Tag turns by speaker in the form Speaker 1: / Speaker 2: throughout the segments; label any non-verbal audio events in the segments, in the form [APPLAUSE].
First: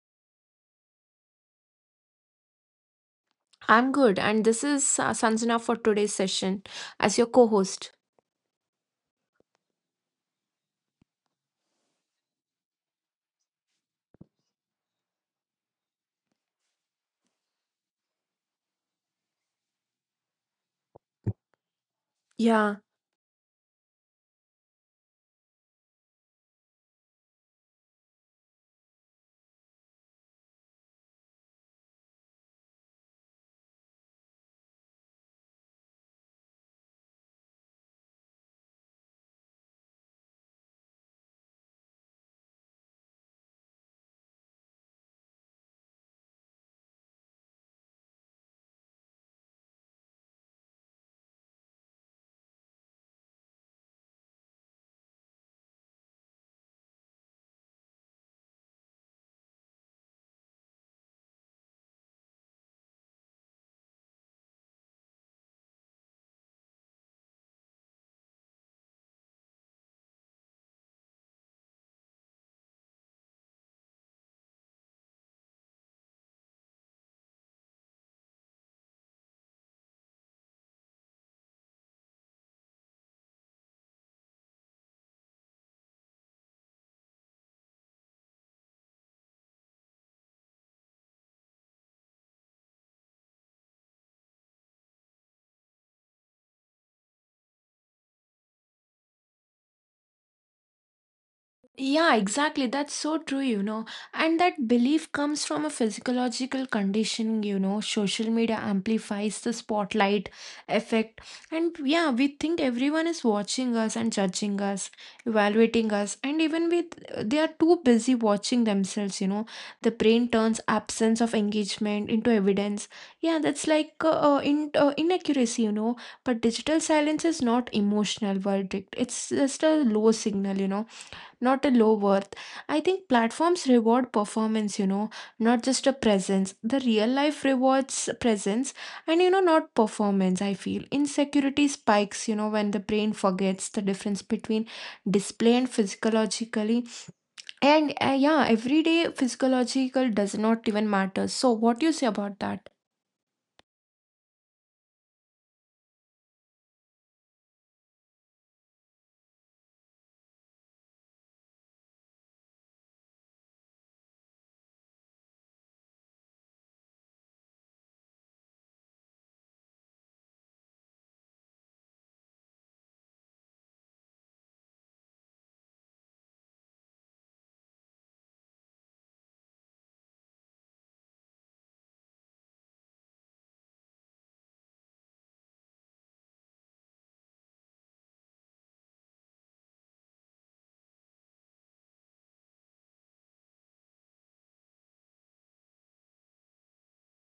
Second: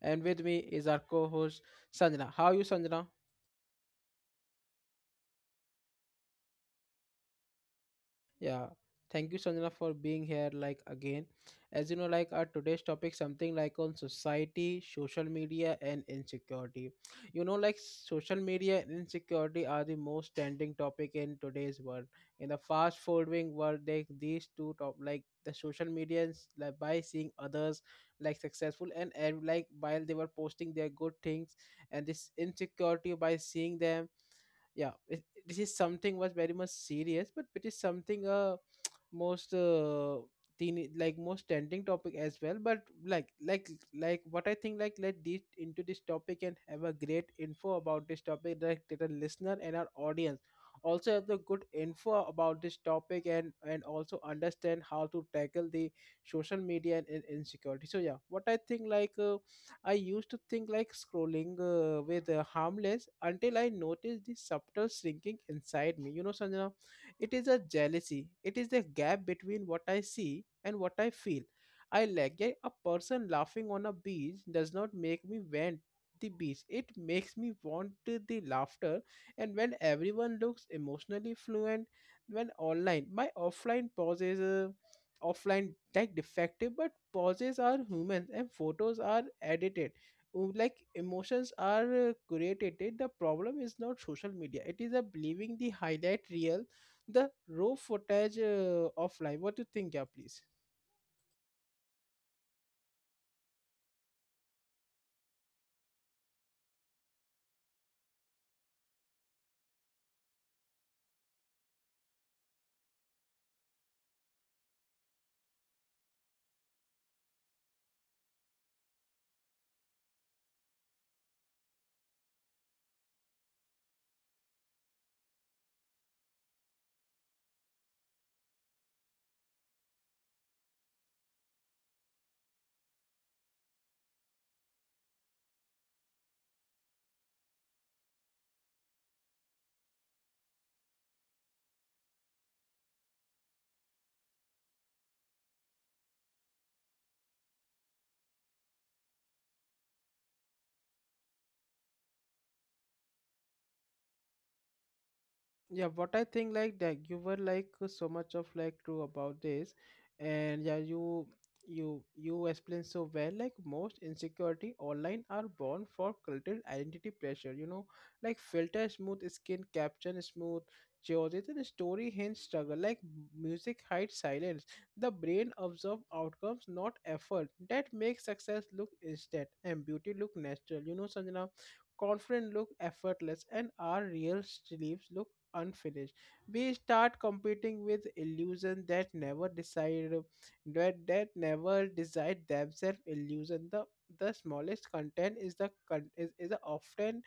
Speaker 1: and with me is our co-host Sanjana. How are you, Sanjana?
Speaker 2: I'm good, and this is Sanjana for today's session as your co host.
Speaker 1: Yeah, thank you, Sanjana, for being here again. As you know, our today's topic, something on society, social media, and insecurity. You know, like social media and insecurity are the most trending topic in today's world. In the
Speaker 2: Yeah.
Speaker 1: fast forwarding world, they these two top, the social media is, like by seeing others like successful and like while they were posting their good things, and this insecurity by seeing them. Yeah, this is something was very much serious, but it is something, most teen like most trending topic as well, but what I think, let's deep into this topic and have a great info about this topic, that the listener and our audience also have the good info about this topic, and also understand how to tackle the social media and insecurity. So yeah, what I think, I used to think like scrolling with harmless until I noticed the subtle shrinking inside me, you know, Sanjana. It is a jealousy. It is a gap between what I see and what I feel. I like Yeah, a person laughing on a beach does not make me want the beach. It makes me want to the laughter. And when everyone looks emotionally fluent, when online, my offline pauses, offline defective, but pauses are human and photos are edited. Oh, emotions are created. The problem is not social media, it is a believing the highlight reel, the raw footage offline. What do you think, yeah, please?
Speaker 2: Yeah, exactly. That's so true. And that belief comes from a physiological condition. Social media amplifies the spotlight effect. And yeah, we think everyone is watching us and judging us, evaluating us. And even with they are too busy watching themselves. The brain turns absence of engagement into evidence. Yeah, that's like inaccuracy. But digital silence is not emotional verdict. It's just a low signal, not a low worth. I think platforms reward performance, not just a presence. The real life rewards presence and not performance, I feel. Insecurity spikes, when the brain forgets the difference between display and physiologically. And yeah, everyday physiological does not even matter. So, what do you say about that?
Speaker 1: Yeah, what I think, that you were so much of true about this, and yeah, you explained so well. Like most insecurity online are born for cultural identity pressure. You know, like filter smooth skin, caption smooth, choices and story hints struggle. Like music hides silence. The brain absorbs outcomes, not effort. That makes success look instant and beauty look natural. You know, Sanjana, confident look effortless, and our real sleeves look unfinished. We start competing with illusion that never decide that, that never decide themselves illusion. The smallest content is is the often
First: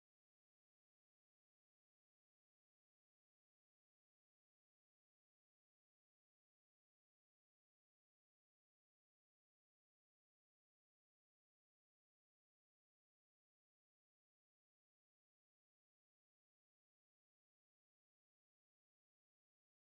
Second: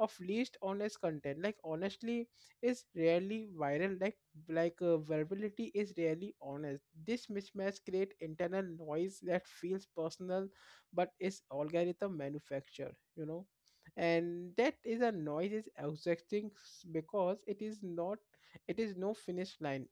Speaker 1: of least honest content. Like honestly is rarely viral. Like verbality is rarely honest. This mismatch create internal noise that feels personal, but is algorithm manufacture. You know, and that is a noise is exhausting because it is not, it is no finish line.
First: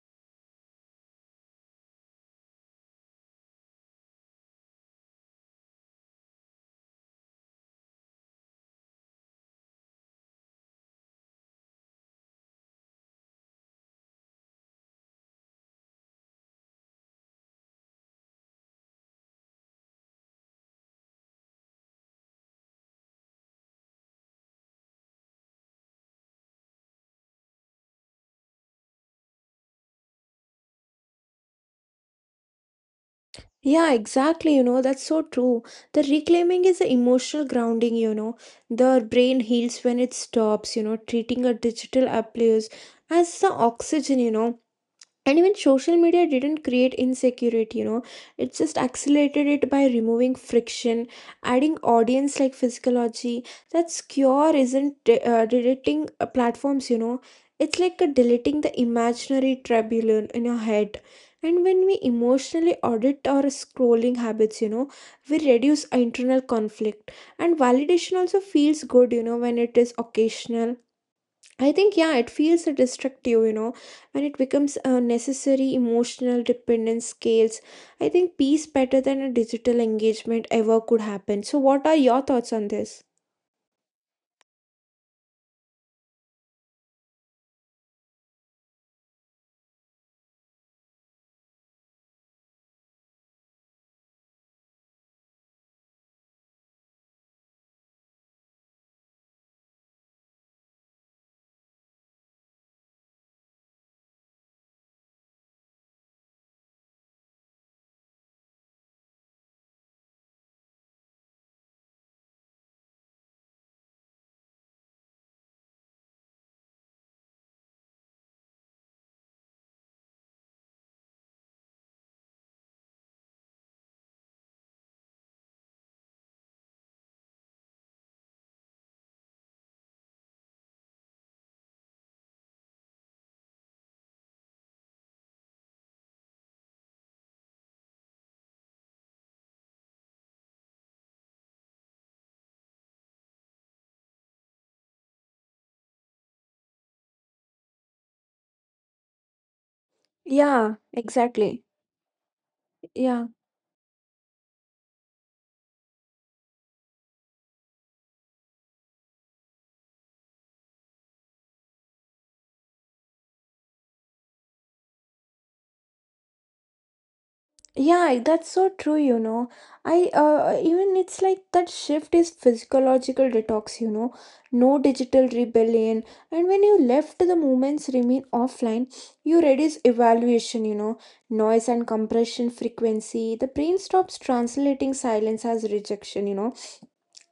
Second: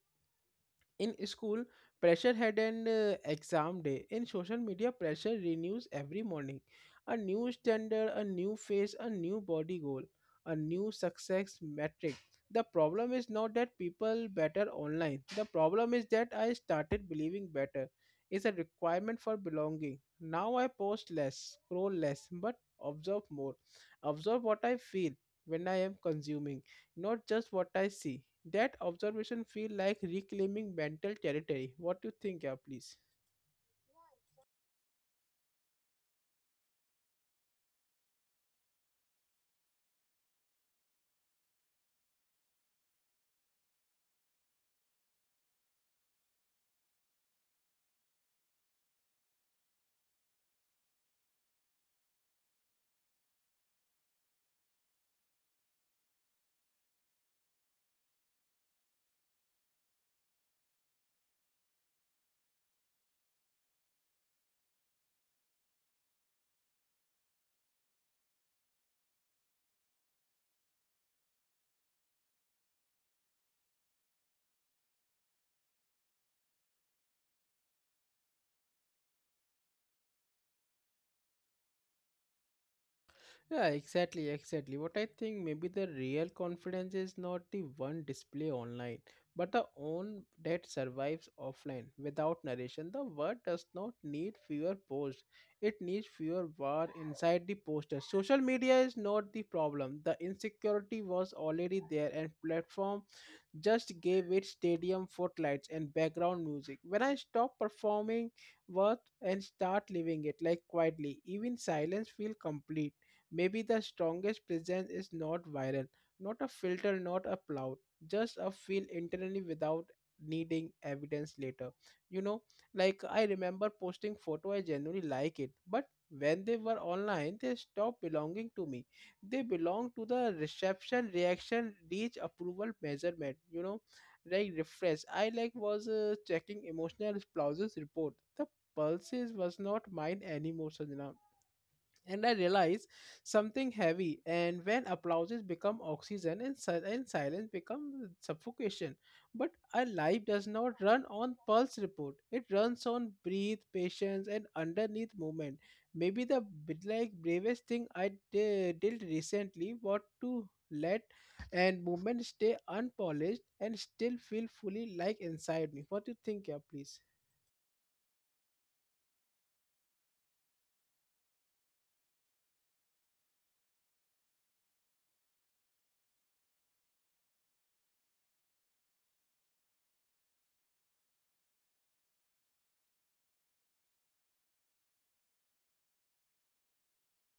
Speaker 1: In school, pressure had an exam day. In social media, pressure renews every morning. A new standard, a new face, a new body goal, a new success metric. The problem is not that people better online. The problem is that I started believing better is a requirement for belonging. Now I post less, scroll less, but observe more. Observe what I feel when I am consuming, not just what I see. That observation feel like reclaiming mental territory. What do you think, yeah, please?
Speaker 2: Yeah, exactly. That's so true. The reclaiming is the emotional grounding. The brain heals when it stops treating a digital abuse as the oxygen. And even social media didn't create insecurity. It just accelerated it by removing friction, adding audience like physiology. That secure isn't deleting platforms. It's like a deleting the imaginary tribulon in your head. And when we emotionally audit our scrolling habits, we reduce internal conflict. And validation also feels good when it is occasional. I think, yeah, it feels destructive, and it becomes a necessary emotional dependence scales. I think peace better than a digital engagement ever could happen. So, what are your thoughts on this?
Speaker 1: Yeah, exactly, exactly. What I think, maybe the real confidence is not the one display online, but the own that survives offline without narration. The word does not need fewer posts. It needs fewer war inside the poster. Social media is not the problem. The insecurity was already there, and platform just gave it stadium footlights and background music. When I stop performing worth and start living it, like quietly, even silence feel complete. Maybe the strongest presence is not viral, not a filter, not a cloud, just a feel internally without needing evidence later. You know, like I remember posting photo, I genuinely like it, but when they were online, they stopped belonging to me. They belong to the reception, reaction, reach, approval, measurement, you know. Like refresh, I like was checking emotional spouses report. The pulses was not mine anymore, Sanjana. And I realize something heavy. And when applauses become oxygen, and silence become suffocation. But our life does
Speaker 2: Yeah,
Speaker 1: not run on
Speaker 2: exactly.
Speaker 1: pulse report. It runs on
Speaker 2: Yeah.
Speaker 1: breathe, patience, and underneath movement. Maybe the bit like bravest thing I did recently was to let and movement stay unpolished and still feel fully inside me. What do you think, yeah, please?
Speaker 2: Yeah, that's so true. I even it's like that shift is physiological detox. No digital rebellion. And when you left the movements remain offline, you reduce evaluation, noise and compression frequency. The brain stops translating silence as rejection.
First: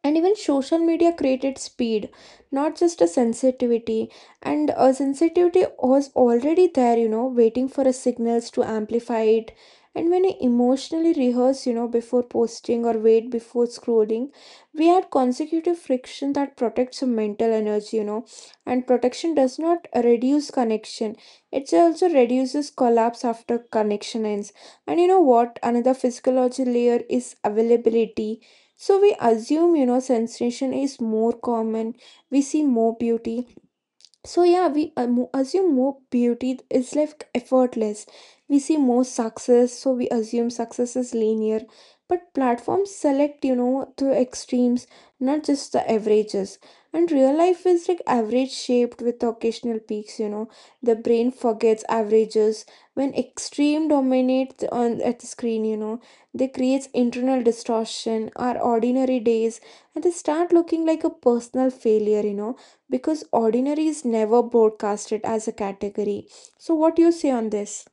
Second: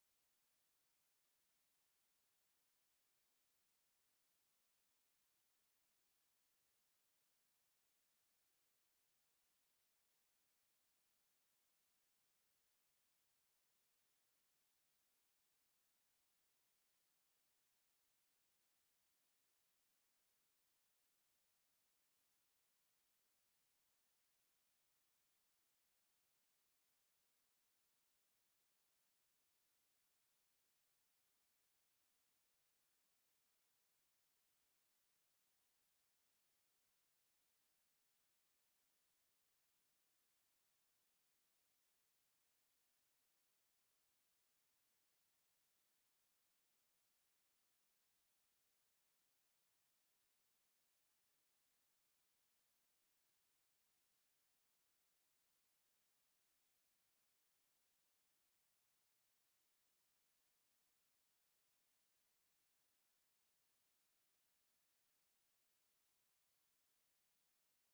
Speaker 2: And even social media created speed, not just a sensitivity. And a sensitivity was already there, waiting for a signals to amplify it. And when I emotionally rehearse before posting or wait before scrolling, we had consecutive friction that protects your mental energy. And protection does not reduce connection. It also reduces collapse after connection ends. And you know what? Another physiology layer is availability. So we assume sensation is more common. We see more beauty, so yeah, we assume more beauty is like effortless. We see more success, so we assume success is linear. But platforms select, to extremes, not just the averages. And real life is like average shaped with occasional peaks. The brain forgets averages when extreme dominates on at the screen. They creates internal distortion, our ordinary days, and they start looking like a personal failure, because ordinary is never broadcasted as a category. So, what do you say on this?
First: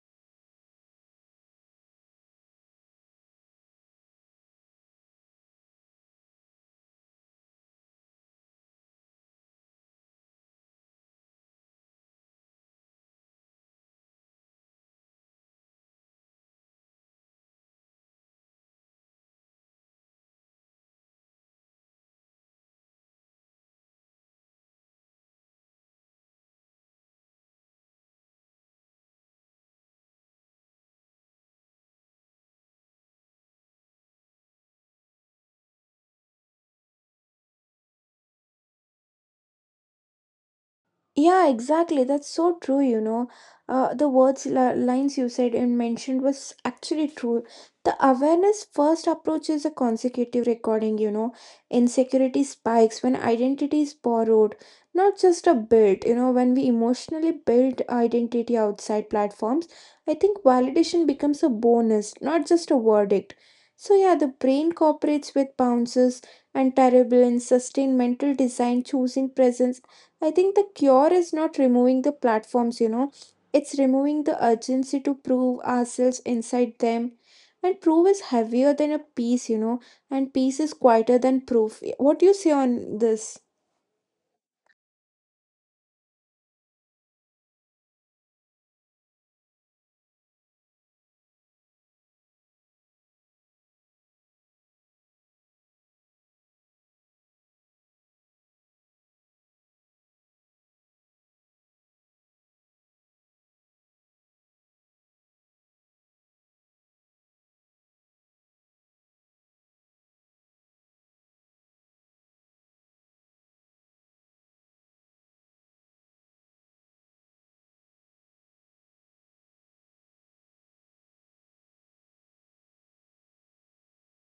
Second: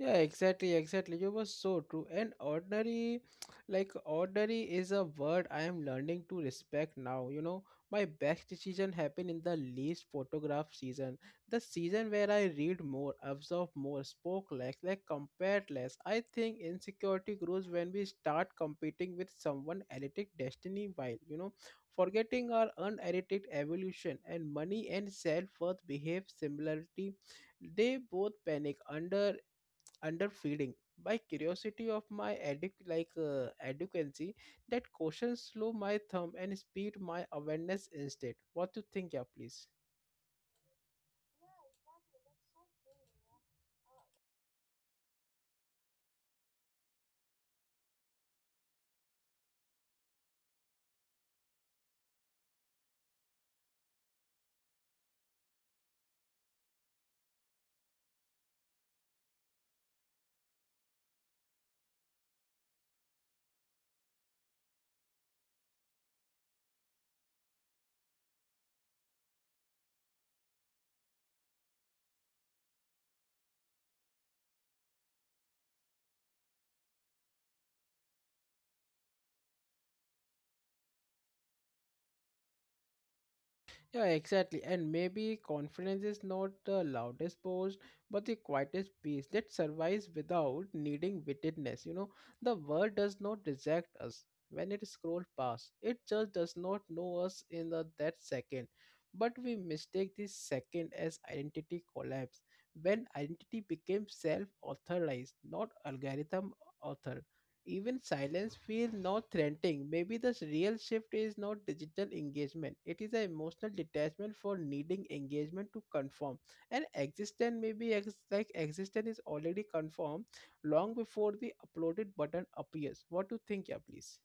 Speaker 1: Yeah, exactly, exactly. You were so true. And ordinary, [TSK] like ordinary is a word I am learning to respect now. You know, my best decision happened in the least photograph season. The season where I read more, absorb more, spoke less, like compared less. I think insecurity grows when we start competing with someone edited destiny while, you know, forgetting our unedited evolution. And money and self-worth behave similarly, they both panic under underfeeding by curiosity of my educancy. That caution slow my thumb and speed my awareness instead. What do you think, yeah, please?
Speaker 2: Yeah, exactly. That's so true. The words, lines you said and mentioned was actually true. The awareness first approach is a consecutive recording. Insecurity spikes when identity is borrowed, not just a built, when we emotionally build identity outside platforms, I think validation becomes a bonus, not just a verdict. So, yeah, the brain cooperates with bounces and terrible and sustained mental design, choosing presence. I think the cure is not removing the platforms, it's removing the urgency to prove ourselves inside them. And proof is heavier than a piece, and piece is quieter than proof. What do you say on this?
Speaker 1: Yeah, exactly. And maybe confidence is not the loudest boast, but the quietest peace that survives without needing witness. You know, the world does not reject us when it scrolls past. It just does not know us in that second. But we mistake this second as identity collapse. When identity became self-authorized, not algorithm authored, even silence feels not threatening. Maybe the real shift is not digital engagement. It is an emotional detachment for needing engagement to conform. And existence maybe existence is already conformed long before the uploaded button appears. What do you think, yeah, please?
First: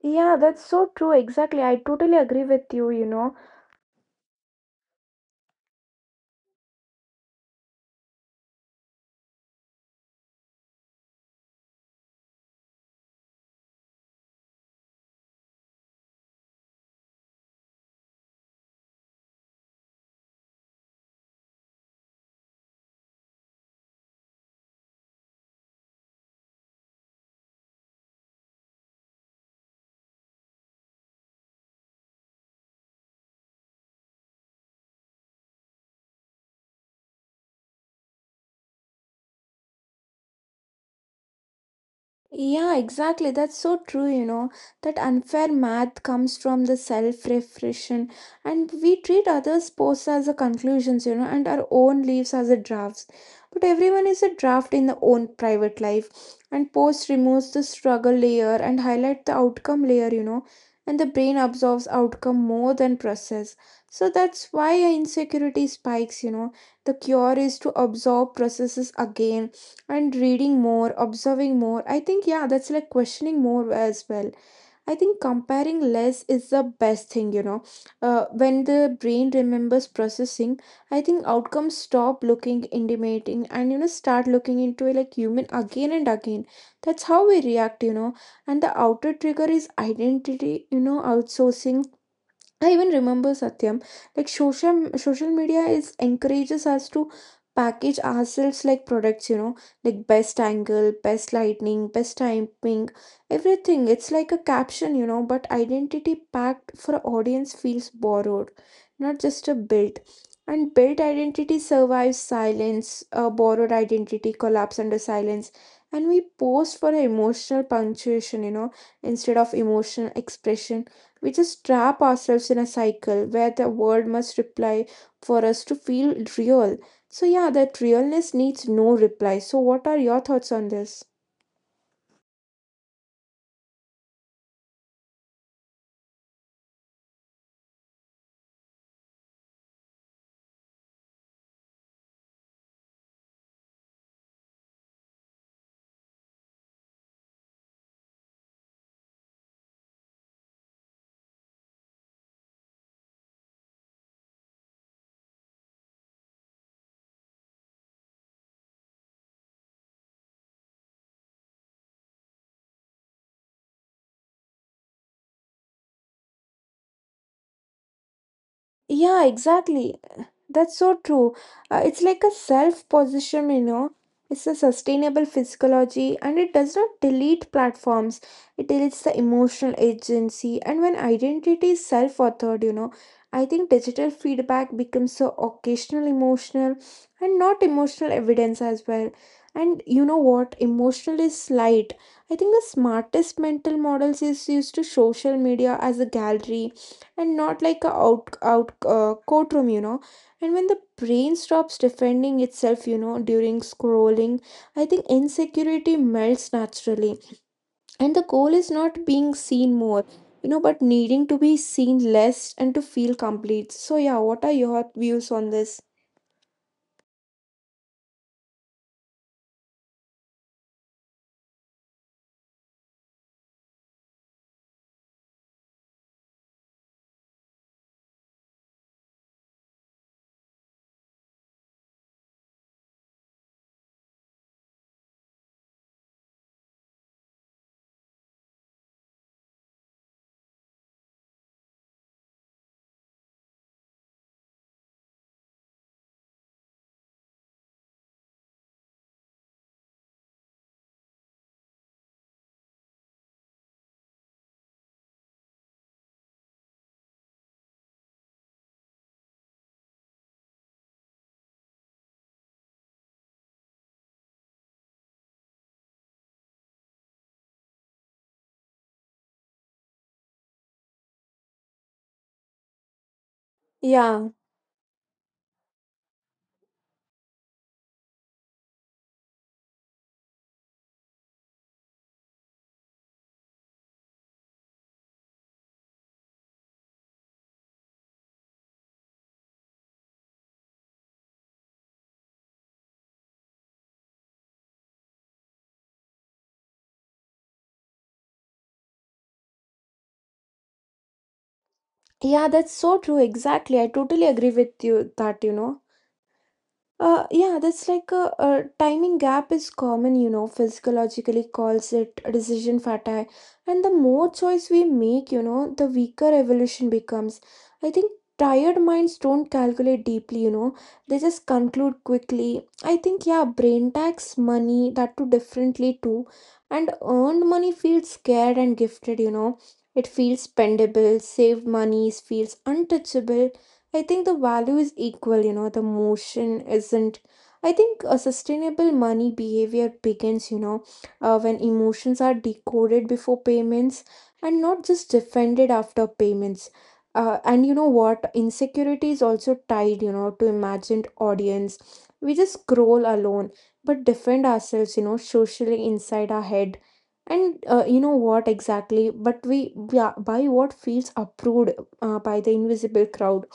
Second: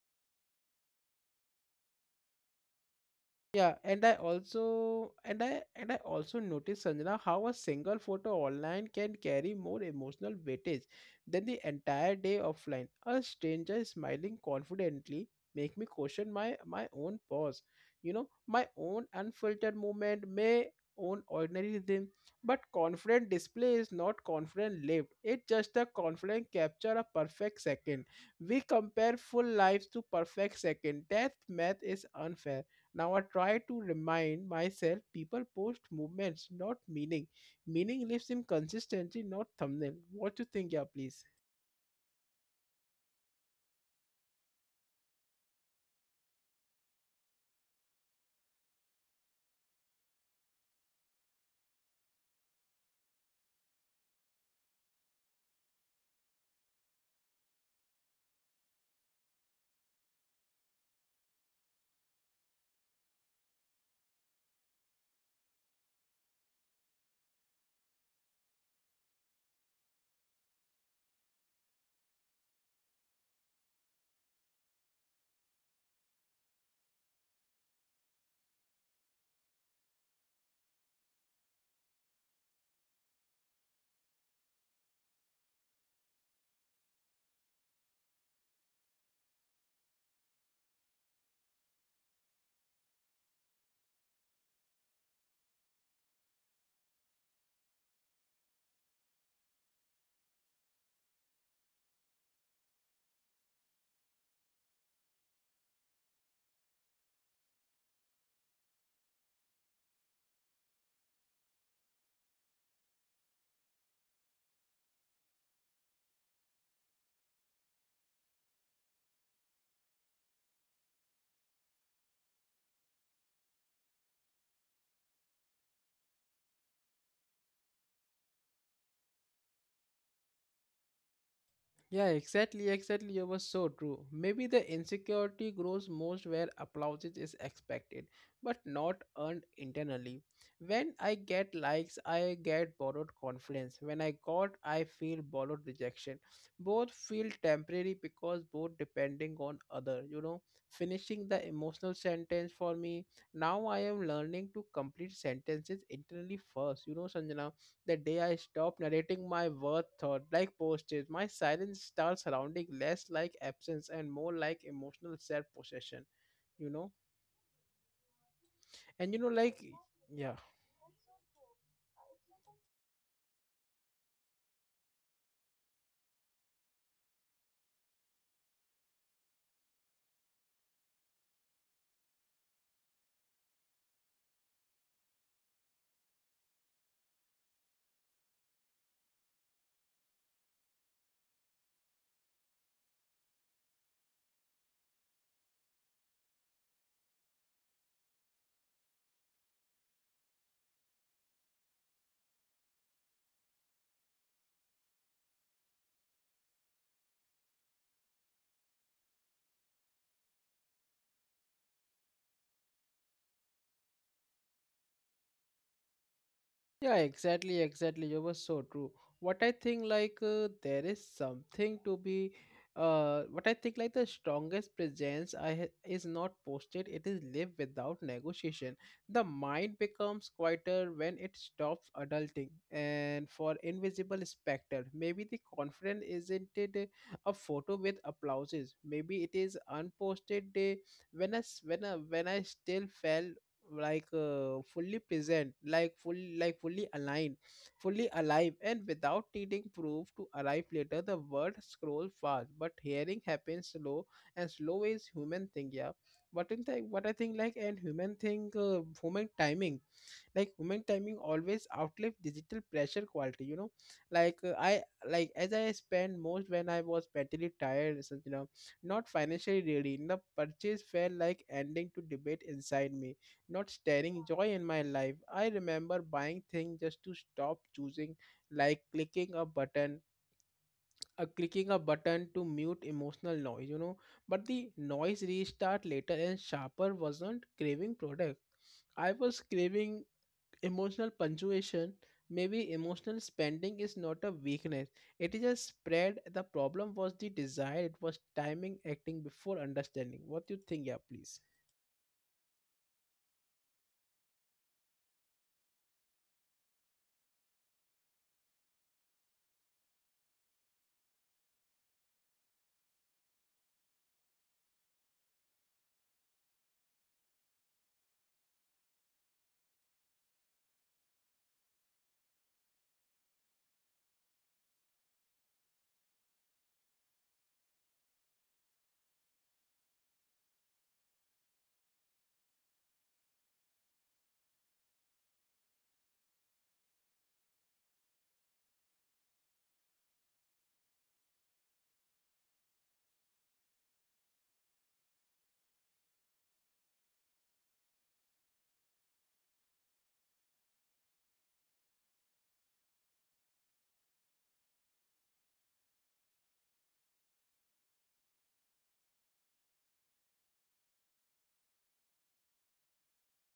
Speaker 2: Yeah, that's so true. Exactly. I totally agree with you, you know.
Speaker 1: Yeah, and I also noticed, Sanjana, how a single photo online can carry more emotional weightage than the entire day offline. A stranger smiling confidently make me question my own pause. You know, my own unfiltered movement, my own ordinary rhythm. But confident display is not confident lived. It's just a confident capture, a perfect second. We compare full lives to perfect second. That math is unfair. Now I try to remind myself, people post movements, not meaning. Meaning lives in consistency, not thumbnail. What you think, yeah, please?
Speaker 2: Yeah, exactly. That's so true. That unfair math comes from the self-reflection and we treat others' posts as the conclusions, and our own leaves as the drafts. But everyone is a draft in their own private life. And post removes the struggle layer and highlight the outcome layer. And the brain absorbs outcome more than process. So that's why our insecurity spikes. The cure is to absorb processes again and reading more, observing more. I think, yeah, that's like questioning more as well. I think comparing less is the best thing. When the brain remembers processing, I think outcomes stop looking intimidating and start looking into it like human again and again. That's how we react. And the outer trigger is identity, outsourcing. I even remember Satyam, like social media is encourages us to package ourselves like products, like best angle, best lighting, best timing, everything. It's like a caption, but identity packed for audience feels borrowed, not just a built. And built identity survives silence. A borrowed identity collapse under silence. And we post for emotional punctuation, instead of emotional expression. We just trap ourselves in a cycle where the world must reply for us to feel real. So, yeah, that realness needs no reply. So, what are your thoughts on this?
Speaker 1: Yeah, exactly, exactly. You were so true. Maybe the insecurity grows most where applause is expected, but not earned internally. When I get likes, I get borrowed confidence. When I got, I feel borrowed rejection. Both feel temporary because both depending on other. You know, finishing the emotional sentence for me. Now I am learning to complete sentences internally first. You know, Sanjana, the day I stop narrating my worth thought like postage, my silence starts surrounding less like absence and more like emotional self possession, you know? And you
Speaker 2: Yeah,
Speaker 1: know, like,
Speaker 2: exactly.
Speaker 1: yeah.
Speaker 2: That's so true. It's like a self position. It's a sustainable physiology and it does not delete platforms. It deletes the emotional agency. And when identity is self authored, I think digital feedback becomes so occasional emotional and not emotional evidence as well. And you know what? Emotional is light. I think the smartest mental models is used to social media as a gallery and not like a out out courtroom. And when the brain stops defending itself, during scrolling, I think insecurity melts naturally. And the goal is not being seen more, but needing to be seen less and to feel complete. So, yeah, what are your views on this?
Speaker 1: Yeah, exactly, exactly. You were so true. What I think, there is something to be, what I think, like, the strongest presence is not posted. It is lived without negotiation. The mind becomes quieter when it stops adulting, and for invisible specter, maybe the confidence isn't it a photo with applauses. Maybe it is unposted day when I s- when I still fell fully present, fully aligned, fully alive, and without needing proof to arrive later. The word scrolls fast, but hearing happens slow, and slow is human thing. Yeah, what I think, like and human thing, human timing, human timing always outlive digital pressure quality, you know. Like I like As I spent most when I was mentally tired, so, you know, not financially ready, the purchase felt like ending to debate inside me, not stirring
Speaker 2: Yeah,
Speaker 1: joy in my life. I remember buying things just to stop choosing, like clicking a button, clicking a button to mute emotional noise, you know. But the noise restart later and sharper. Wasn't craving product, I was craving emotional punctuation. Maybe emotional spending is not a weakness, it is a spread. The problem was the desire, it was timing acting before understanding. What do you think, yeah, please?
Speaker 2: yeah, that's so true. Exactly. I totally agree with you that. Yeah, that's like a timing gap is common, physiologically calls it decision fatigue. And the more choice we make, the weaker evolution becomes. I think tired minds don't calculate deeply, they just conclude quickly. I think, yeah, brain tax money, that too differently too. And earned money feels scared and gifted. It feels spendable, saved money feels untouchable. I think the value is equal, the motion isn't. I think a sustainable money behavior begins, when emotions are decoded before payments and not just defended after payments. And you know what? Insecurity is also tied, to imagined audience. We just scroll alone, but defend ourselves, socially inside our head. And you know what exactly? But we buy what feels approved by the invisible crowd.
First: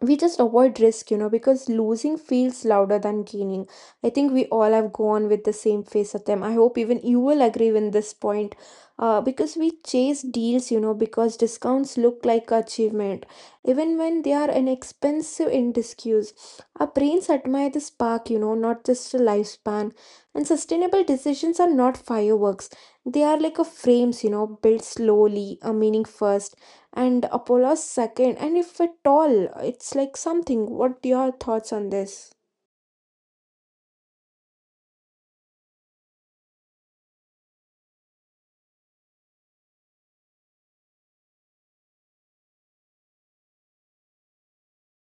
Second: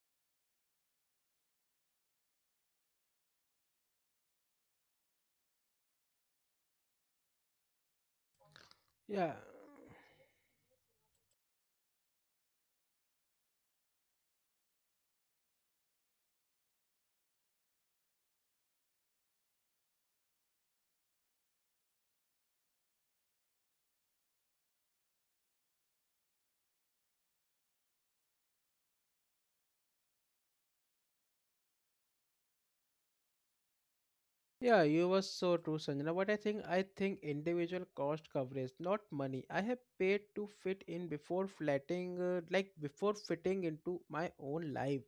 Speaker 2: We just avoid risk, because losing feels louder than gaining. I think we all have gone with the same phase of them. I hope even you will agree with this point. Uh,
Speaker 1: Yeah.
Speaker 2: because we chase deals, because discounts look like achievement, even when they are inexpensive in disuse. Our brains admire the spark, not just the lifespan. And sustainable decisions are not fireworks; they are like a frames, built slowly, a meaning first and Apollo's second, and if at all, it's like something. What your thoughts on this?
Speaker 1: Yeah, you were so true, Sanjana. But I think individual cost coverage, not money. I have paid to fit in before flatting, like before fitting into my own life.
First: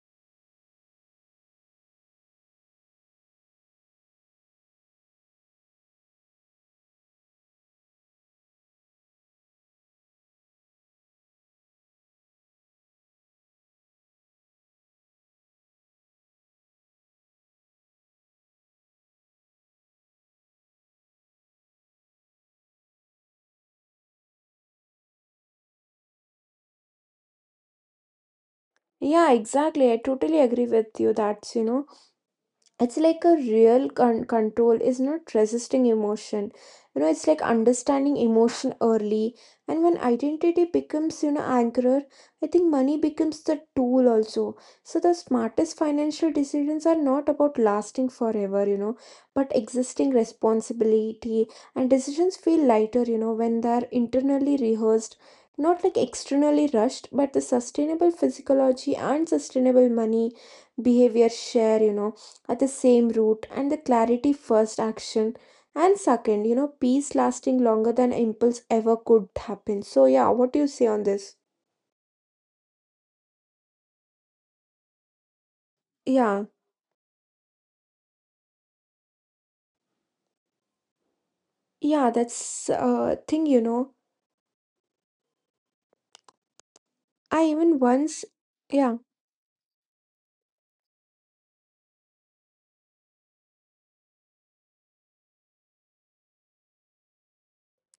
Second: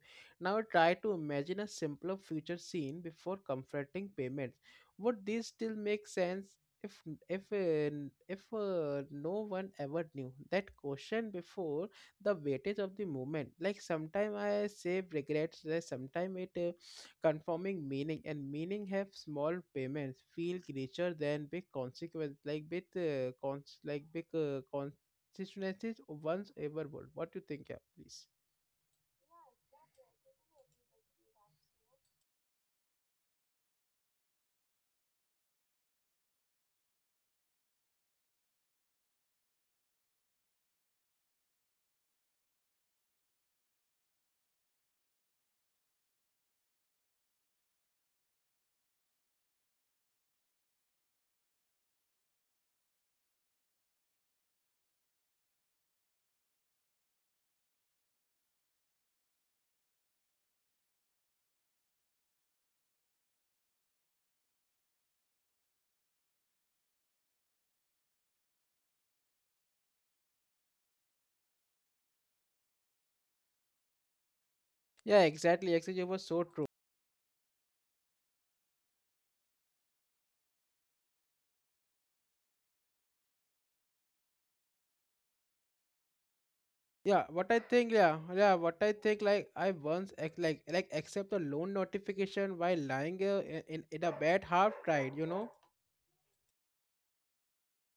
Speaker 1: Now try to imagine a simpler future scene before confronting payments. Would this still make sense if if uh, no one ever knew that question before the weightage of the moment? Like sometime I save regrets, sometimes it confirming meaning and meaning have small payments feel richer than big consequence like big constituencies once ever would. What you think? Yeah, please.
Speaker 2: Yeah, exactly. I totally agree with you. That's. It's like a real control is not resisting emotion. It's like understanding emotion early. And when identity becomes anchor, I think money becomes the tool also. So the smartest financial decisions are not about lasting forever, but existing responsibility. And decisions feel lighter when they're internally rehearsed, not like externally rushed, but the sustainable physiology and sustainable money behavior share at the same root. And the clarity first action and second, peace lasting longer than impulse ever could happen. So yeah, what do you say on this?
Speaker 1: Yeah, exactly, actually, it was
Speaker 2: Yeah,
Speaker 1: so true.
Speaker 2: yeah, that's thing.
Speaker 1: Yeah,
Speaker 2: I even once.
Speaker 1: what I
Speaker 2: Yeah,
Speaker 1: think, like I once accept a loan notification while lying in a bed, half tried, you know.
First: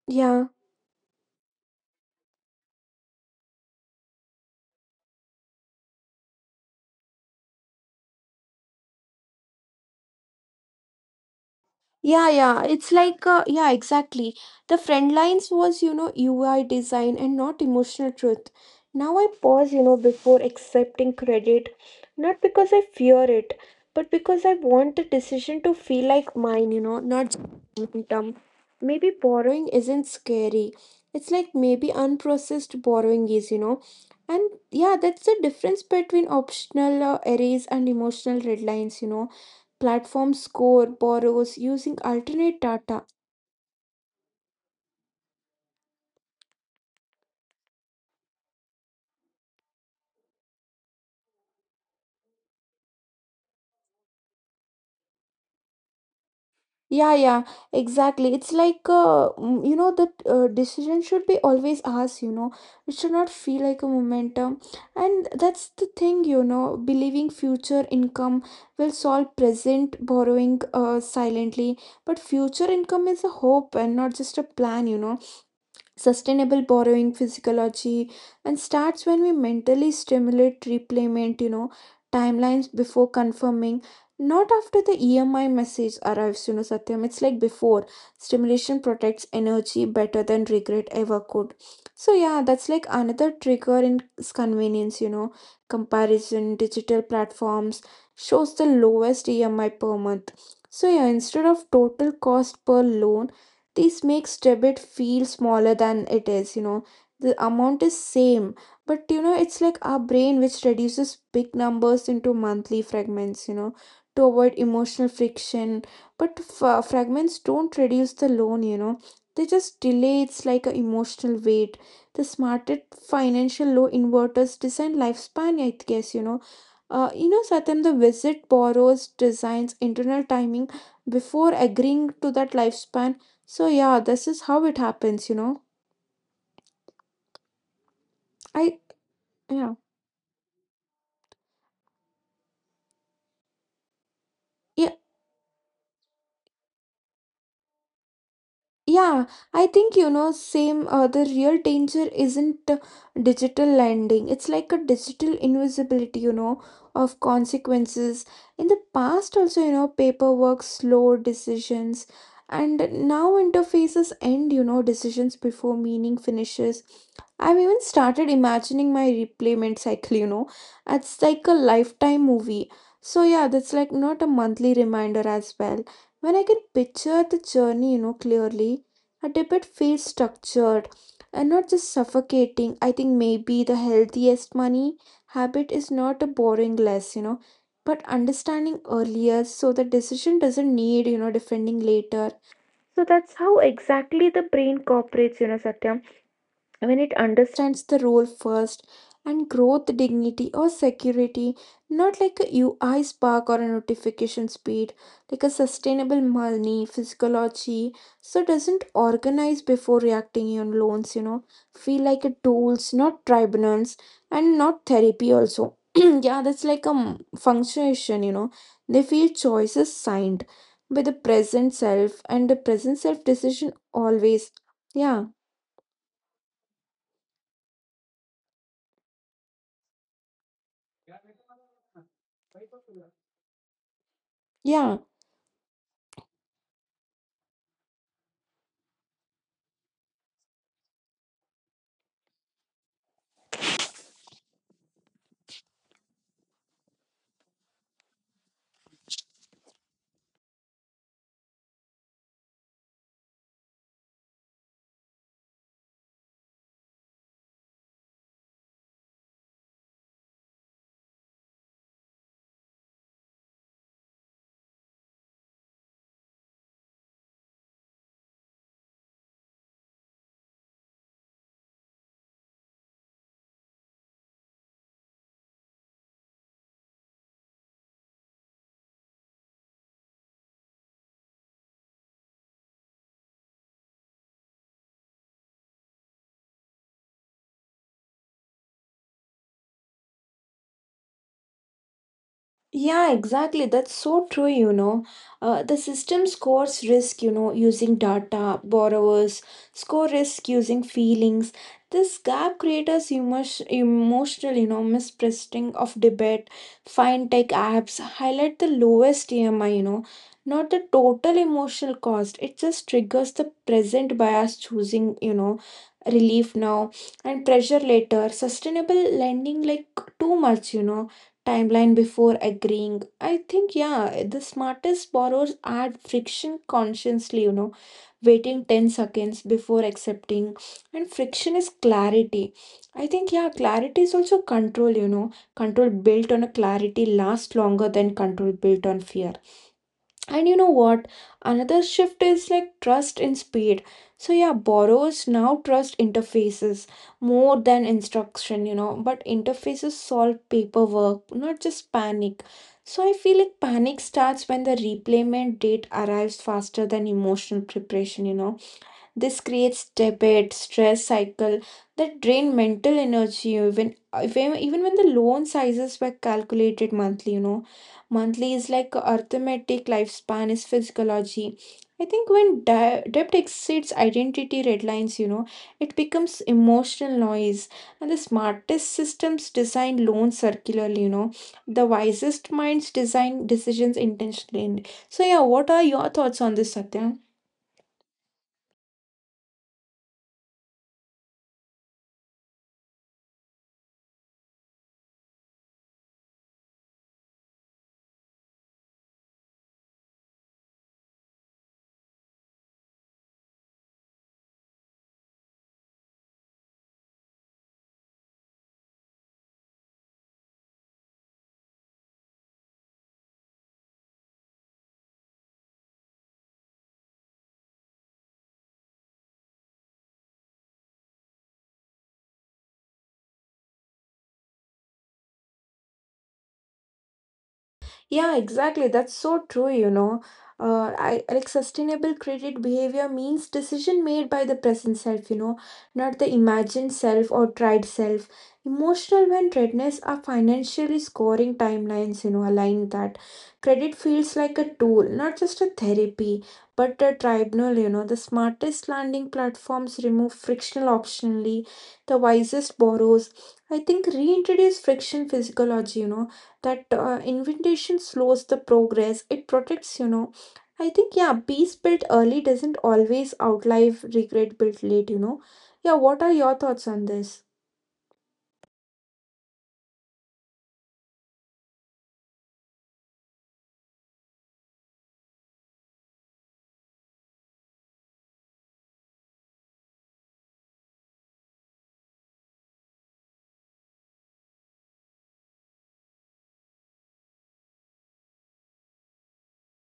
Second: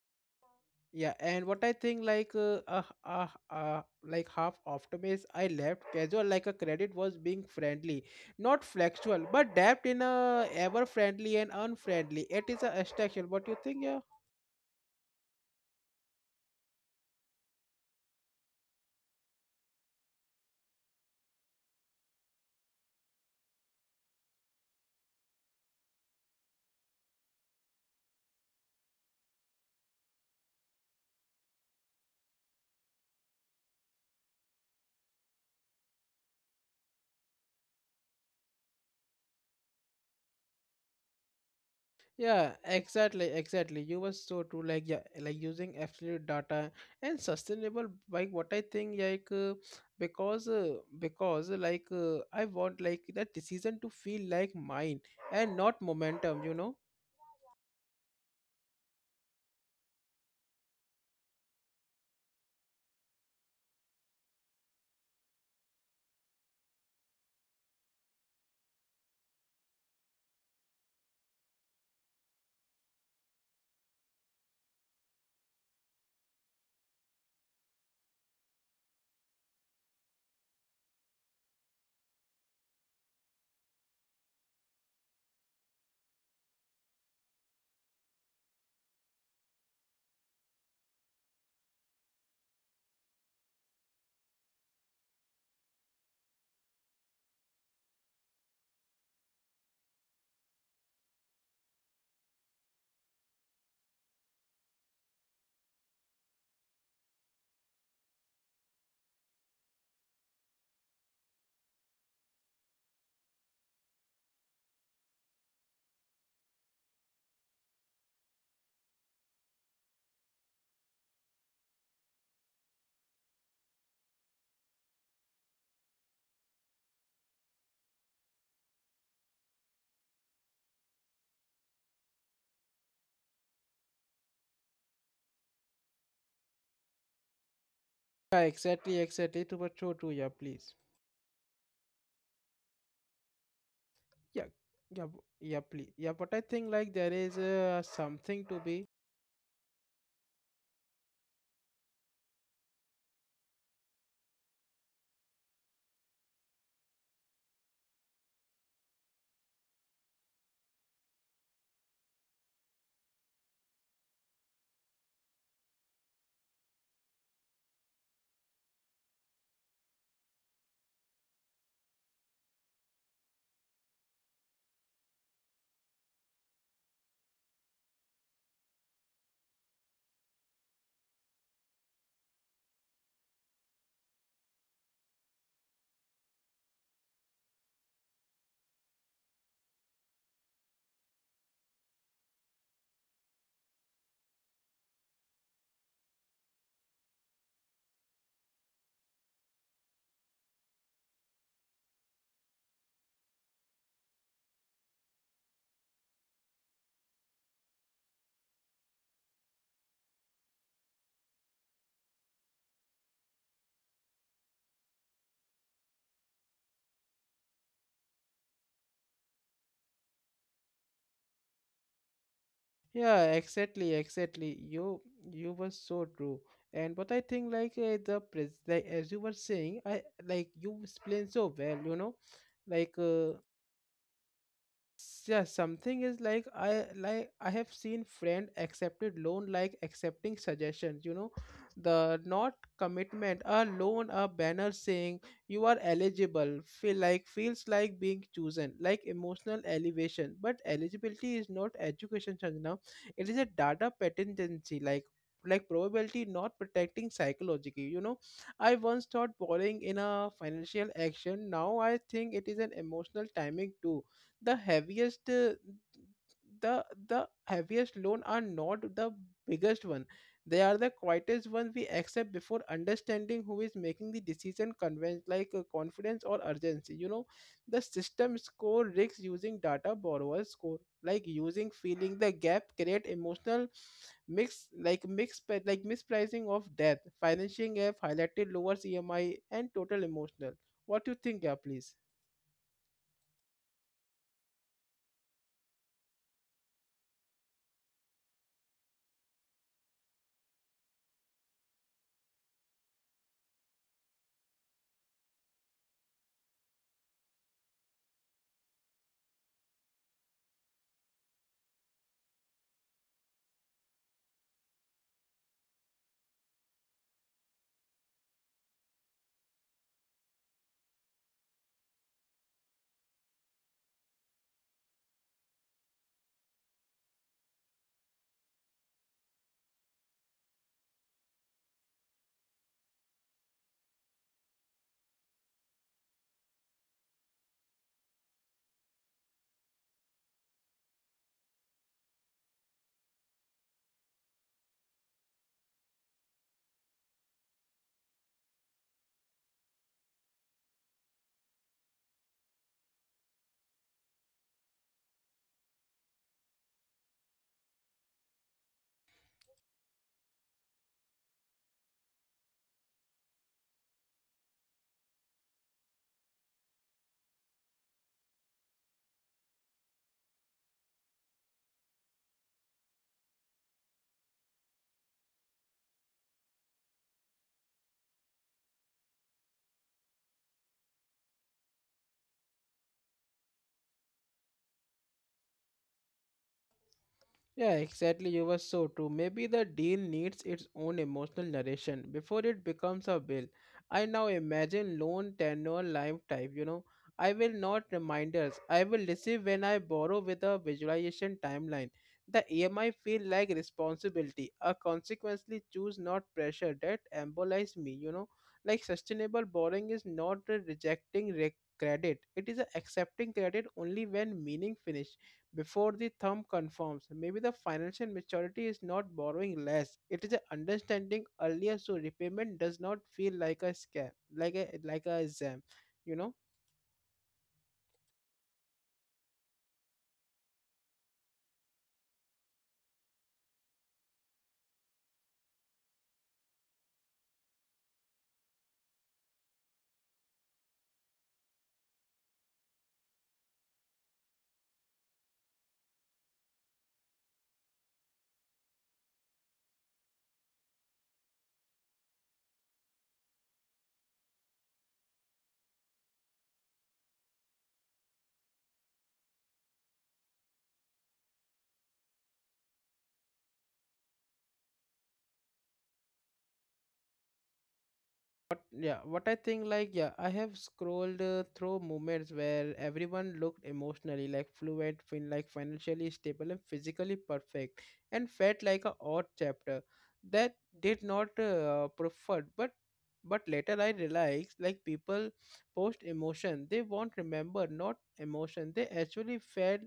Speaker 2: yeah.
Speaker 1: Yeah, and what I think, like half after base I left casual, like a credit was being friendly, not flexible, but depth in a ever friendly and unfriendly.
Speaker 2: Yeah,
Speaker 1: It is
Speaker 2: yeah.
Speaker 1: a
Speaker 2: It's like,
Speaker 1: extraction. What you
Speaker 2: yeah,
Speaker 1: think? Yeah,
Speaker 2: exactly. The friend lines was, UI design and not emotional truth. Now I pause, before accepting credit, not because I fear it, but because I want the decision to feel like mine, not just momentum. Maybe borrowing isn't scary. It's like maybe unprocessed borrowing is. And yeah, that's the difference between optional arrays and emotional red lines, you know, platform score borrows using
Speaker 1: yeah,
Speaker 2: alternate data.
Speaker 1: exactly, exactly. You were so true. Like yeah, like using absolute data and sustainable. Like what I think, like because I want like that decision to feel like mine and not momentum, you know.
Speaker 2: Yeah, exactly. It's like you know, the decision should be always asked, you know. It should not feel like a momentum. And that's the thing, you know, believing future income will solve present borrowing silently. But future income is a hope and not just a plan, you know. Sustainable borrowing physiology and starts when we mentally stimulate repayment, you know, timelines before confirming, not after the EMI message arrives, you know, Satyam. It's like before stimulation protects energy better than regret ever could. So yeah, that's like another trigger in convenience, you know, comparison. Digital platforms shows the lowest EMI per month, so yeah, instead of total cost per loan. This makes debit feel smaller than it is, you know. The amount is same, but you know, it's like our brain which reduces big numbers into monthly fragments, you know, to avoid emotional friction. But fragments don't reduce the loan, you know. They just delay, it's like an emotional weight. The smarter financial low inverters design lifespan, I guess, you know. You know, Satyam, the visit borrows designs internal timing before agreeing to that lifespan. So yeah, this is how it happens, you know.
Speaker 1: Yeah,
Speaker 2: I,
Speaker 1: exactly, exactly. It was
Speaker 2: yeah.
Speaker 1: so true. Yeah, please. Yeah, yeah, yeah, please. Yeah, but I think like there is something to be.
Speaker 2: Yeah, I think you know, same, the real danger isn't digital lending. It's like a digital invisibility, you know, of consequences. In the past, also, you know, paperwork, slow decisions, and now interfaces end, you know, decisions before meaning finishes. I've even started imagining my repayment cycle, you know, it's like a lifetime movie. So, yeah, that's like not a monthly reminder as well. When I can picture the journey, you know, clearly, a debate feels structured and not just suffocating. I think maybe the healthiest money habit is not a borrowing less, you know, but understanding earlier so the decision doesn't need, you know, defending later. So that's how exactly the brain cooperates, you know, Satyam, when it understands the role first and growth dignity or security, not like a UI spark or a notification speed, like a sustainable money physiology. So doesn't organize before reacting on loans, you know, feel like a tools, not tribunals, and not therapy also. [CLEARS THROAT] Yeah, that's like a functionation, you know. They feel choices signed by the present self and the present self
Speaker 1: Yeah,
Speaker 2: decision
Speaker 1: exactly,
Speaker 2: always.
Speaker 1: exactly. You,
Speaker 2: yeah
Speaker 1: you were so true. And but I think, like the pres like as you were saying, I like you explained so well, you know. Like
Speaker 2: yeah
Speaker 1: yeah, something is like I have seen friend accepted loan like accepting suggestions, you know, the not commitment, a loan, a banner saying you are eligible feel like feels like being chosen like emotional elevation. But eligibility is not education now. It is a data patency, like probability, not protecting psychologically, you know. I once thought borrowing in a financial action. Now I think it is an emotional timing too. The heaviest uh, the the heaviest loan are not the biggest one. They are the quietest one we accept before understanding who is making the decision convince like confidence or urgency, you know. The system score risks using data borrowers score like using feeling, the gap create emotional mix like mix pe- like mispricing of debt financing have highlighted lowers EMI and total emotional. What do you think? Yeah, please.
Speaker 2: Yeah, exactly. That's so true, you know. The system scores risk, you know, using data, borrowers, score risk using feelings. This gap creates emo- emotional, you know, mispricing of debate. Fintech apps highlight the lowest EMI, you know, not the total emotional cost. It just triggers the present bias choosing, you know, relief now and pressure later. Sustainable lending, like too much, you know timeline before agreeing. I think, yeah, the smartest borrowers add friction consciously, you know, waiting 10 seconds before accepting. And friction is clarity. I think, yeah, clarity is also control, you know, control built on a clarity lasts longer than control built on fear. And you know what? Another shift is like trust in speed. So, yeah, borrowers now trust interfaces more than instruction, you know, but interfaces solve paperwork, not just panic. So, I feel like panic starts when the repayment date arrives faster than emotional preparation, you know. This creates debit, stress cycle that drain mental energy even even even when the loan sizes were calculated monthly, you know. Monthly is like arithmetic, lifespan is physiology. I think when de- debt exceeds identity red lines, you know, it becomes emotional noise. And the smartest systems design loans circularly, you know. The wisest minds design decisions intentionally. So yeah, what are your thoughts on this, Satya?
Speaker 1: Yeah, exactly. You were so true. Maybe the deal needs its own emotional narration before it becomes a will. I now imagine loan tenure lifetime, you know. I will not reminders, I will receive when I borrow with a visualization timeline. The EMI feel like responsibility. I consequently choose not pressure that embolize me, you know. Like sustainable borrowing is not a rejecting credit. It is a accepting credit only when meaning finishes before the thumb confirms. Maybe the financial maturity is not borrowing less. It is a understanding earlier so repayment does not feel like a scam, like a exam, you know.
Speaker 2: Yeah exactly. That's so true, you know. I like sustainable credit behavior means decision made by the present self, you know, not the imagined self or tried self. Emotional and readiness are financially scoring timelines, you know, align that. Credit feels like a tool, not just a therapy, but a tribunal, you know. The smartest landing platforms remove frictional optionally, the wisest borrows. I think reintroduce friction physiology, you know, that invitation slows the progress it protects, you know. I think, yeah, peace built early doesn't always outlive regret built late, you know. Yeah, what are your thoughts on this?
Speaker 1: But yeah, what I think, like yeah, I have scrolled through moments where everyone looked emotionally like fluent, financially stable and physically perfect, and felt like a odd chapter that did not preferred. But later I realized like people post emotion, they won't remember not emotion. They actually felt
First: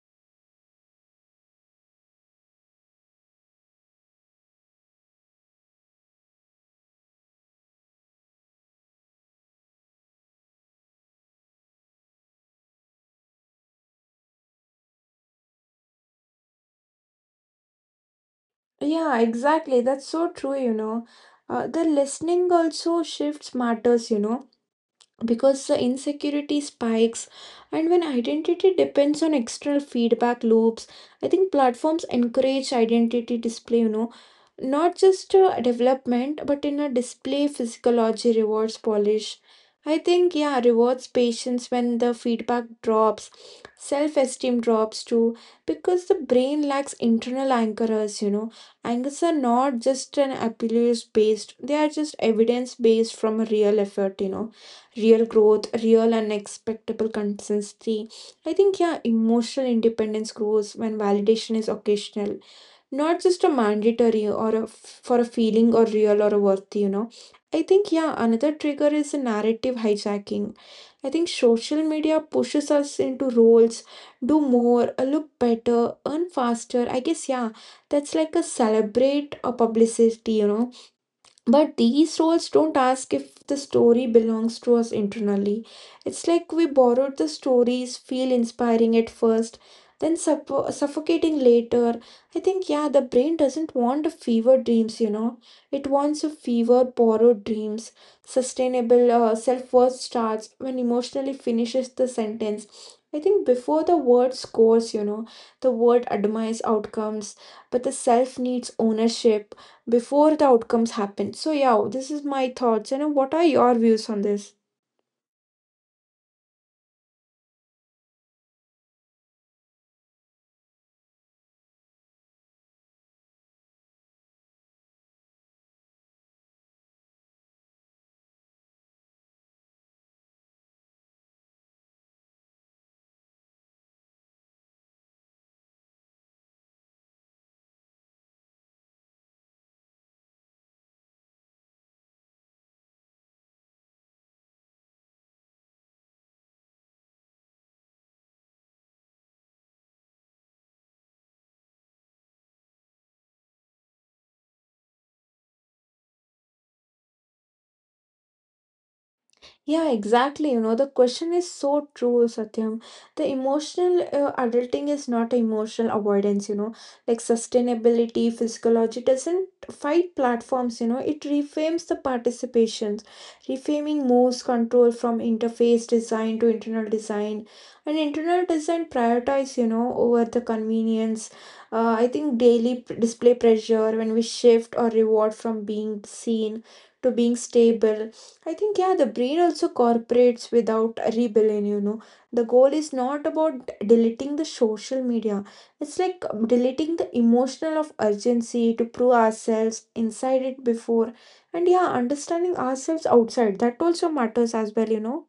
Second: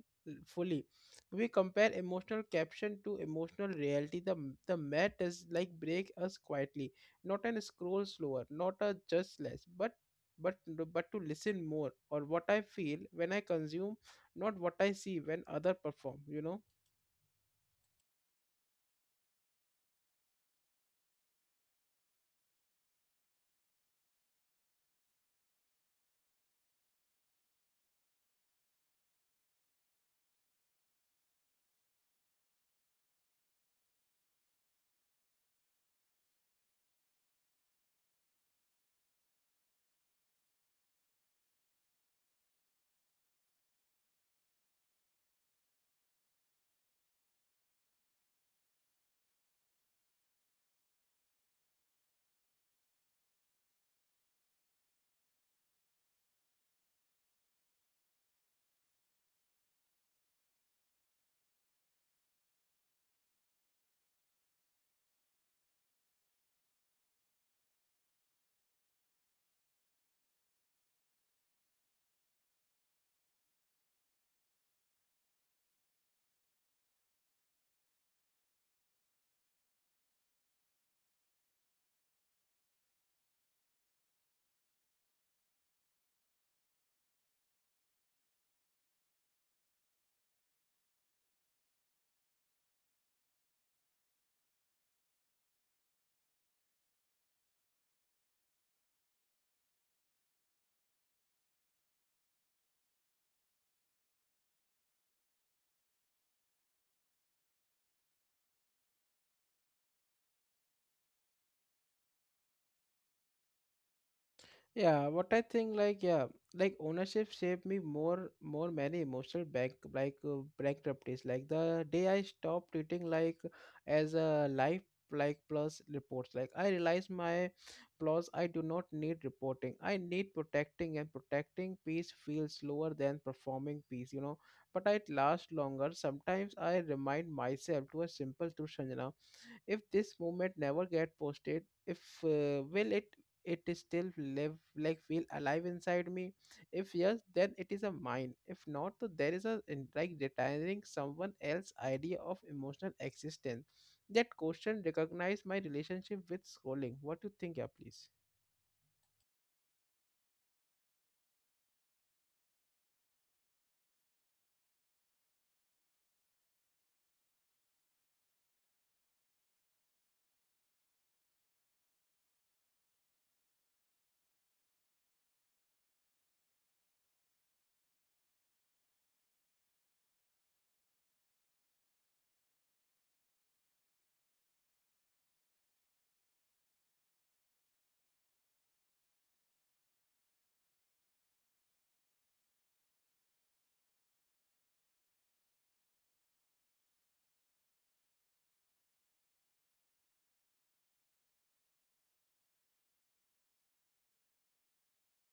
Speaker 1: fully. We compare emotional caption to emotional reality. The mat is like break us quietly, not an scroll slower, not a just less, but but to listen more or what I feel when I consume, not what I see when other perform, you know.
Speaker 2: Yeah, exactly. That's so true, you know. The listening also shifts matters, you know, because the insecurity spikes and when identity depends on external feedback loops. I think platforms encourage identity display, you know, not just development, but in a display physiology rewards polish. I think, yeah, rewards patience. When the feedback drops, self esteem drops too, because the brain lacks internal anchors, you know. Anchors are not just an appeals based, they are just evidence based from a real effort, you know. Real growth, real and expectable consistency. I think, yeah, emotional independence grows when validation is occasional, not just a mandatory or a, for a feeling or real or a worthy, you know. I think, yeah, another trigger is a narrative hijacking. I think social media pushes us into roles, do more, look better, earn faster, I guess. Yeah, that's like a celebrate a publicity, you know. But these roles don't ask if the story belongs to us internally. It's like we borrowed the stories, feel inspiring at first, then suffocating later. I think, yeah, the brain doesn't want a fever dreams, you know. It wants a fever borrowed dreams. Sustainable self worth starts when emotionally finishes the sentence. I think before the word scores, you know, the word admires outcomes, but the self needs ownership before the outcomes happen. So yeah, this is my thoughts, and what are your views on this?
Speaker 1: Yeah, what I think, like yeah, like ownership shaped me more more many emotional bank like bankruptcies. Like the day I stopped treating like as a life like plus reports. Like I realized my plus I do not need reporting, I need protecting. And protecting peace feels slower than performing peace, you know. But it lasts longer. Sometimes I remind myself to a simple truth, Sanjana, if this moment never get posted, if will it, it is still live like feel alive inside me. If yes, then it is a mine. If not, so there is a retiring someone else idea of emotional existence. That question recognize my relationship with scrolling. What do you think? Yeah, please.
Speaker 2: Yeah, exactly. You know, the question is so true, Satyam. The emotional adulting is not emotional avoidance, you know, like sustainability, physiology doesn't fight platforms, you know, it reframes the participations. Reframing moves control from interface design to internal design. And internal design prioritize, you know, over the convenience. I think daily display pressure when we shift or reward from being seen to being stable. I think, yeah, the brain also cooperates without a rebellion, you know. The goal is not about deleting the social media. It's like deleting the emotional of urgency to prove ourselves inside it before. And yeah, understanding ourselves outside, that also matters as well, you know.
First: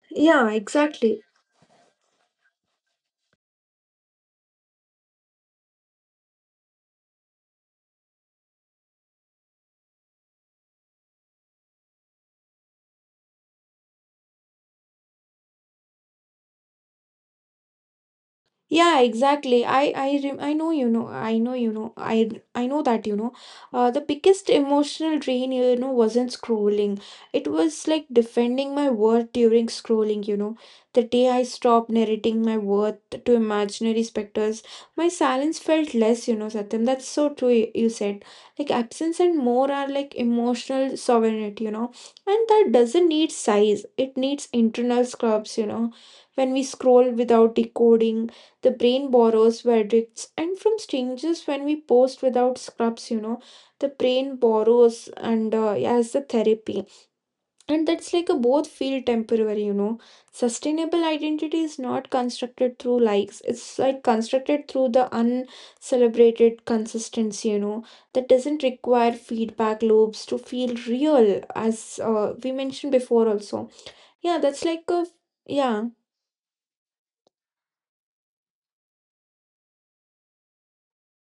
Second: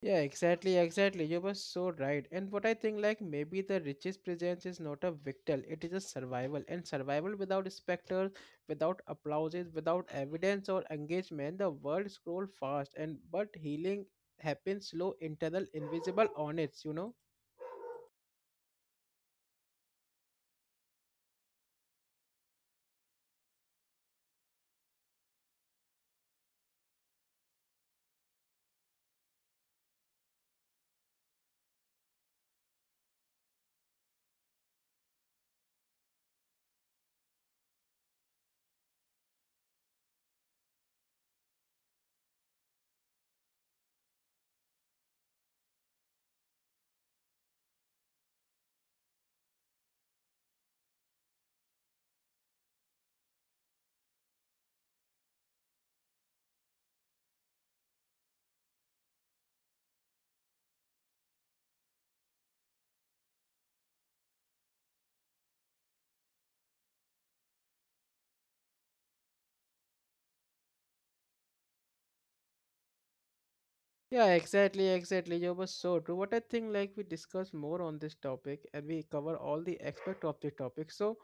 Speaker 1: Yeah,
Speaker 2: Yeah,
Speaker 1: exactly,
Speaker 2: exactly.
Speaker 1: exactly. You were so right. And what I think, like, maybe the richest presence is not a victal, it is a survival. And survival without specters, without applauses, without evidence or engagement, the world scroll fast. And but healing happens slow, internal, invisible, honest, you know?
Speaker 2: Yeah, exactly. I know, you know. I know you know. I know that you know. The biggest emotional drain, you know, wasn't scrolling. It was like defending my worth during scrolling. You know, the day I stopped narrating my worth to imaginary specters, my silence felt less. You know, Satyam, that's so true. You said like absence and more are like emotional sovereignty. You know, and that doesn't need size. It needs internal scrubs. You know, when we scroll without decoding, the brain borrows verdicts and from strangers. When we post without scrubs, you know, the brain borrows, and as the therapy. And that's like a both feel temporary, you know. Sustainable identity is not constructed through likes, it's like constructed through the uncelebrated consistency, you know, that doesn't require feedback loops to feel real, as we mentioned before, also.
Speaker 1: Yeah,
Speaker 2: Yeah, that's like
Speaker 1: exactly,
Speaker 2: a
Speaker 1: exactly. You were
Speaker 2: yeah,
Speaker 1: so true. What I think, like we discuss more on this topic and we cover all the aspect of the topic. So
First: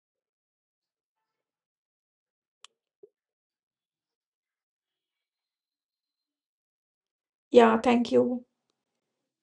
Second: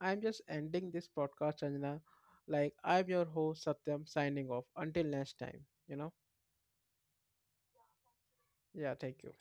Speaker 1: I'm just ending this podcast, Anjana. Like I'm your host, Satyam, signing off. Until next time, you know?
Speaker 2: yeah, thank you.
Speaker 1: Yeah, thank you.